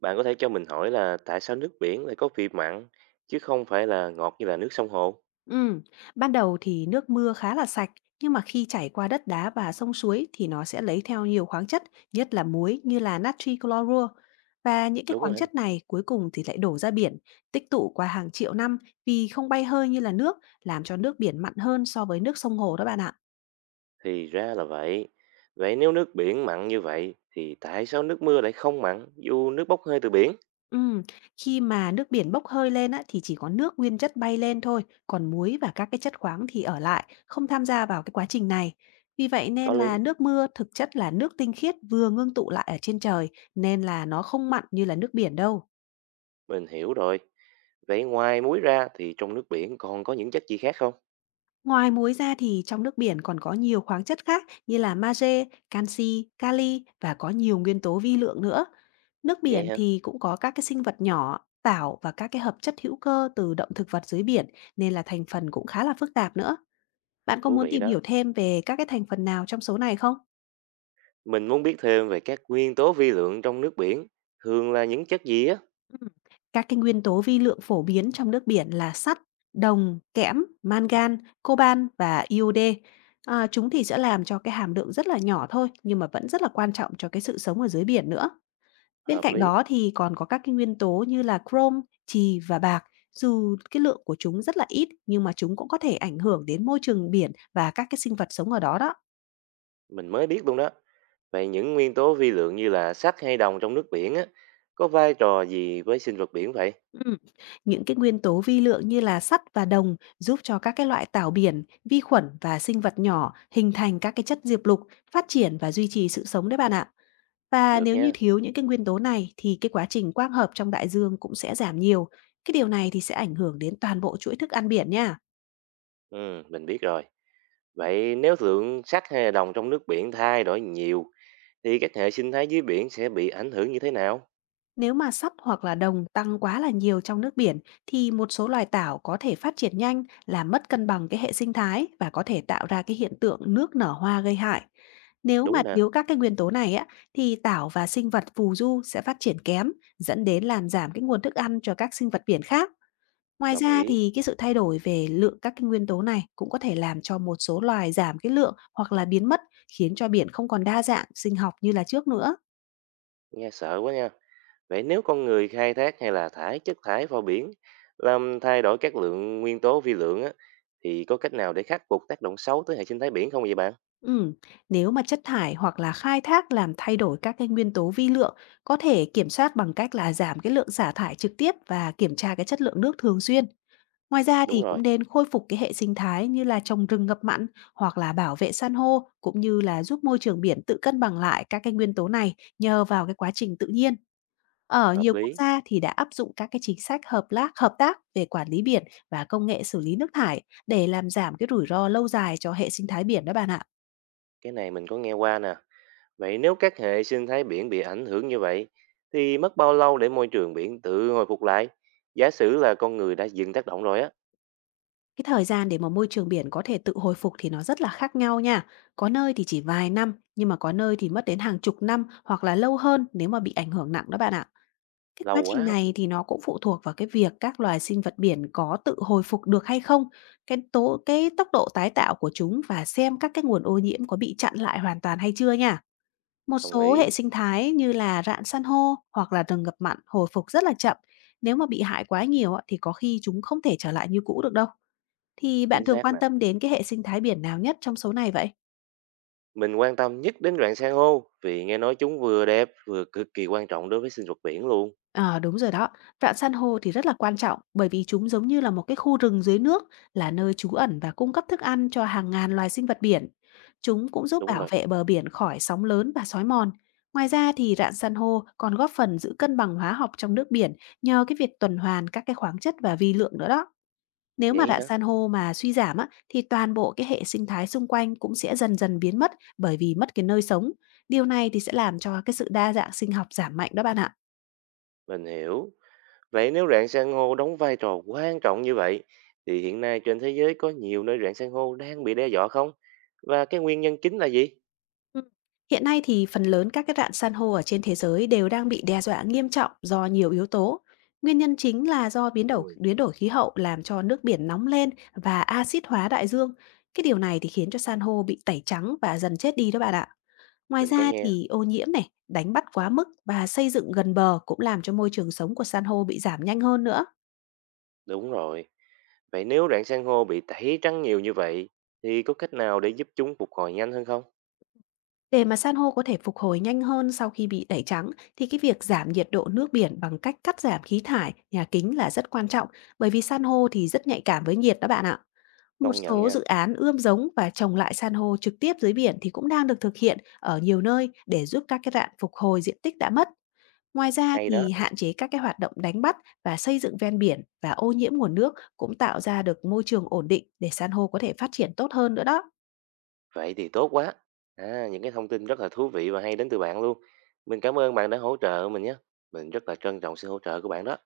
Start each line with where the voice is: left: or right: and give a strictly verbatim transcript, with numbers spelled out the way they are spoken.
right: Bạn có thể cho mình hỏi là tại sao nước biển lại có vị mặn chứ không phải là ngọt như là nước sông hồ?
left: Ừm, Ban đầu thì nước mưa khá là sạch, nhưng mà khi chảy qua đất đá và sông suối thì nó sẽ lấy theo nhiều khoáng chất, nhất là muối như là natri clorua. Và những cái
right: Đúng
left: khoáng
right: rồi.
left: chất này cuối cùng thì lại đổ ra biển, tích tụ qua hàng triệu năm vì không bay hơi như là nước, làm cho nước biển mặn hơn so với nước sông hồ đó bạn ạ.
right: Thì ra là vậy. Vậy nếu nước biển mặn như vậy thì tại sao nước mưa lại không mặn dù nước bốc hơi từ biển?
left: Ừm, Khi mà nước biển bốc hơi lên á, thì chỉ có nước nguyên chất bay lên thôi, còn muối và các cái chất khoáng thì ở lại, không tham gia vào cái quá trình này. Vì vậy
right: Có
left: nên
right: lý,
left: là nước mưa thực chất là nước tinh khiết vừa ngưng tụ lại ở trên trời, nên là nó không mặn như là nước biển đâu.
right: mình hiểu rồi. Vậy ngoài muối ra thì trong nước biển còn có những chất gì khác không?
left: Ngoài muối ra thì trong nước biển còn có nhiều khoáng chất khác như là magie, canxi, kali và có nhiều nguyên tố vi lượng nữa. Nước
right: Vậy
left: biển
right: hả?
left: thì cũng có các cái sinh vật nhỏ, tảo và các cái hợp chất hữu cơ từ động thực vật dưới biển, nên là thành phần cũng khá là phức tạp nữa. Bạn có
right: Thú
left: muốn
right: vị
left: tìm
right: đó.
left: hiểu thêm về các cái thành phần nào trong số này không?
right: Mình muốn biết thêm về các nguyên tố vi lượng trong nước biển. Thường là những chất gì á?
left: Ừm, các cái nguyên tố vi lượng phổ biến trong nước biển là sắt, đồng, kẽm, mangan, coban và iode. À, chúng thì sẽ làm cho cái hàm lượng rất là nhỏ thôi, nhưng mà vẫn rất là quan trọng cho cái sự sống ở dưới biển nữa. Bên
right: Hợp
left: cạnh
right: lý.
left: đó thì còn có các cái nguyên tố như là chrome, chì và bạc. Dù cái lượng của chúng rất là ít nhưng mà chúng cũng có thể ảnh hưởng đến môi trường biển và các cái sinh vật sống ở đó đó.
right: Mình mới biết luôn đó. Vậy những nguyên tố vi lượng như là sắt hay đồng trong nước biển á, có vai trò gì với sinh vật biển vậy?
left: Ừm, những cái nguyên tố vi lượng như là sắt và đồng giúp cho các cái loại tảo biển, vi khuẩn và sinh vật nhỏ hình thành các cái chất diệp lục, phát triển và duy trì sự sống đấy bạn ạ. Và
right: Được
left: nếu như
right: nha.
left: thiếu những cái nguyên tố này thì cái quá trình quang hợp trong đại dương cũng sẽ giảm nhiều. Cái điều này thì sẽ ảnh hưởng đến toàn bộ chuỗi thức ăn biển nha.
right: Ừ, mình biết rồi. Vậy nếu lượng sắt hay là đồng trong nước biển thay đổi nhiều, thì các hệ sinh thái dưới biển sẽ bị ảnh hưởng như thế nào?
left: Nếu mà sắt hoặc là đồng tăng quá là nhiều trong nước biển thì một số loài tảo có thể phát triển nhanh, làm mất cân bằng cái hệ sinh thái và có thể tạo ra cái hiện tượng nước nở hoa gây hại. Nếu mà
right: Đúng nè,
left: thiếu các cái nguyên tố này á, thì tảo và sinh vật phù du sẽ phát triển kém, dẫn đến làm giảm cái nguồn thức ăn cho các sinh vật biển khác. Ngoài
right: đồng
left: ra
right: ý.
left: thì cái sự thay đổi về lượng các cái nguyên tố này cũng có thể làm cho một số loài giảm cái lượng hoặc là biến mất, khiến cho biển không còn đa dạng sinh học như là trước nữa.
right: Nghe sợ quá nha. Vậy nếu con người khai thác hay là thải chất thải vào biển, làm thay đổi các lượng nguyên tố vi lượng á, thì có cách nào để khắc phục tác động xấu tới hệ sinh thái biển không vậy bạn?
left: Ừ, nếu mà chất thải hoặc là khai thác làm thay đổi các cái nguyên tố vi lượng, có thể kiểm soát bằng cách là giảm cái lượng xả thải trực tiếp và kiểm tra cái chất lượng nước thường xuyên. Ngoài ra
right: Đúng
left: thì cũng
right: rồi,
left: nên khôi phục cái hệ sinh thái như là trồng rừng ngập mặn hoặc là bảo vệ san hô, cũng như là giúp môi trường biển tự cân bằng lại các cái nguyên tố này nhờ vào cái quá trình tự nhiên. Ở
right: hợp
left: nhiều quốc
right: lý.
left: gia thì đã áp dụng các cái chính sách hợp tác hợp tác về quản lý biển và công nghệ xử lý nước thải để làm giảm cái rủi ro lâu dài cho hệ sinh thái biển đó bạn ạ.
right: Cái này mình có nghe qua nè. Vậy nếu các hệ sinh thái biển bị ảnh hưởng như vậy, thì mất bao lâu để môi trường biển tự hồi phục lại? Giả sử là con người đã dừng tác động rồi á,
left: Cái thời gian để mà môi trường biển có thể tự hồi phục thì nó rất là khác nhau nha. Có nơi thì chỉ vài năm, nhưng mà có nơi thì mất đến hàng chục năm hoặc là lâu hơn nếu mà bị ảnh hưởng nặng đó bạn ạ. Cái quá
right: lâu
left: trình
right: quá,
left: này thì nó cũng phụ thuộc vào cái việc các loài sinh vật biển có tự hồi phục được hay không, cái tố cái tốc độ tái tạo của chúng và xem các cái nguồn ô nhiễm có bị chặn lại hoàn toàn hay chưa nha. Một
right: đồng
left: số
right: ý,
left: hệ sinh thái như là rạn san hô hoặc là rừng ngập mặn hồi phục rất là chậm. Nếu mà bị hại quá nhiều á, thì có khi chúng không thể trở lại như cũ được đâu. Thì bạn
right: chính
left: thường
right: xác
left: quan
right: nè.
left: tâm đến cái hệ sinh thái biển nào nhất trong số này vậy?
right: Mình quan tâm nhất đến rạn san hô, vì nghe nói chúng vừa đẹp vừa cực kỳ quan trọng đối với sinh vật biển luôn.
left: Ờ, đúng rồi đó. Rạn san hô thì rất là quan trọng bởi vì chúng giống như là một cái khu rừng dưới nước, là nơi trú ẩn và cung cấp thức ăn cho hàng ngàn loài sinh vật biển. Chúng cũng giúp
right: Đúng
left: bảo
right: rồi,
left: vệ bờ biển khỏi sóng lớn và sói mòn. Ngoài ra thì rạn san hô còn góp phần giữ cân bằng hóa học trong nước biển nhờ cái việc tuần hoàn các cái khoáng chất và vi lượng nữa đó. Nếu mà
right: vậy
left: rạn
right: hả?
left: san hô mà suy giảm á, thì toàn bộ cái hệ sinh thái xung quanh cũng sẽ dần dần biến mất bởi vì mất cái nơi sống. Điều này thì sẽ làm cho cái sự đa dạng sinh học giảm mạnh đó bạn ạ.
right: Mình hiểu. Vậy nếu rạn san hô đóng vai trò quan trọng như vậy, thì hiện nay trên thế giới có nhiều nơi rạn san hô đang bị đe dọa không? Và cái nguyên nhân chính là gì?
left: Ừ, Hiện nay thì phần lớn các cái rạn san hô ở trên thế giới đều đang bị đe dọa nghiêm trọng do nhiều yếu tố. Nguyên nhân chính là do biến đổi
right: Ừ,
left: biến đổi khí hậu làm cho nước biển nóng lên và axit hóa đại dương. Cái điều này thì khiến cho san hô bị tẩy trắng và dần chết đi đó bạn ạ. Ngoài
right: mình có
left: ra
right: nghe.
left: thì ô nhiễm này, đánh bắt quá mức và xây dựng gần bờ cũng làm cho môi trường sống của san hô bị giảm nhanh hơn nữa.
right: Đúng rồi. Vậy nếu rạn san hô bị tẩy trắng nhiều như vậy thì có cách nào để giúp chúng phục hồi nhanh hơn không?
left: Để mà san hô có thể phục hồi nhanh hơn sau khi bị tẩy trắng thì cái việc giảm nhiệt độ nước biển bằng cách cắt giảm khí thải, nhà kính là rất quan trọng, bởi vì san hô thì rất nhạy cảm với nhiệt đó bạn ạ. Một
right: Công nhận
left: số
right: nha,
left: dự án ươm giống và trồng lại san hô trực tiếp dưới biển thì cũng đang được thực hiện ở nhiều nơi để giúp các cái rạn phục hồi diện tích đã mất. Ngoài ra
right: hay đó.
left: thì hạn chế các cái hoạt động đánh bắt và xây dựng ven biển và ô nhiễm nguồn nước cũng tạo ra được môi trường ổn định để san hô có thể phát triển tốt hơn nữa đó.
right: Vậy thì tốt quá. À, những cái thông tin rất là thú vị và hay đến từ bạn luôn. Mình cảm ơn bạn đã hỗ trợ mình nhé. Mình rất là trân trọng sự hỗ trợ của bạn đó.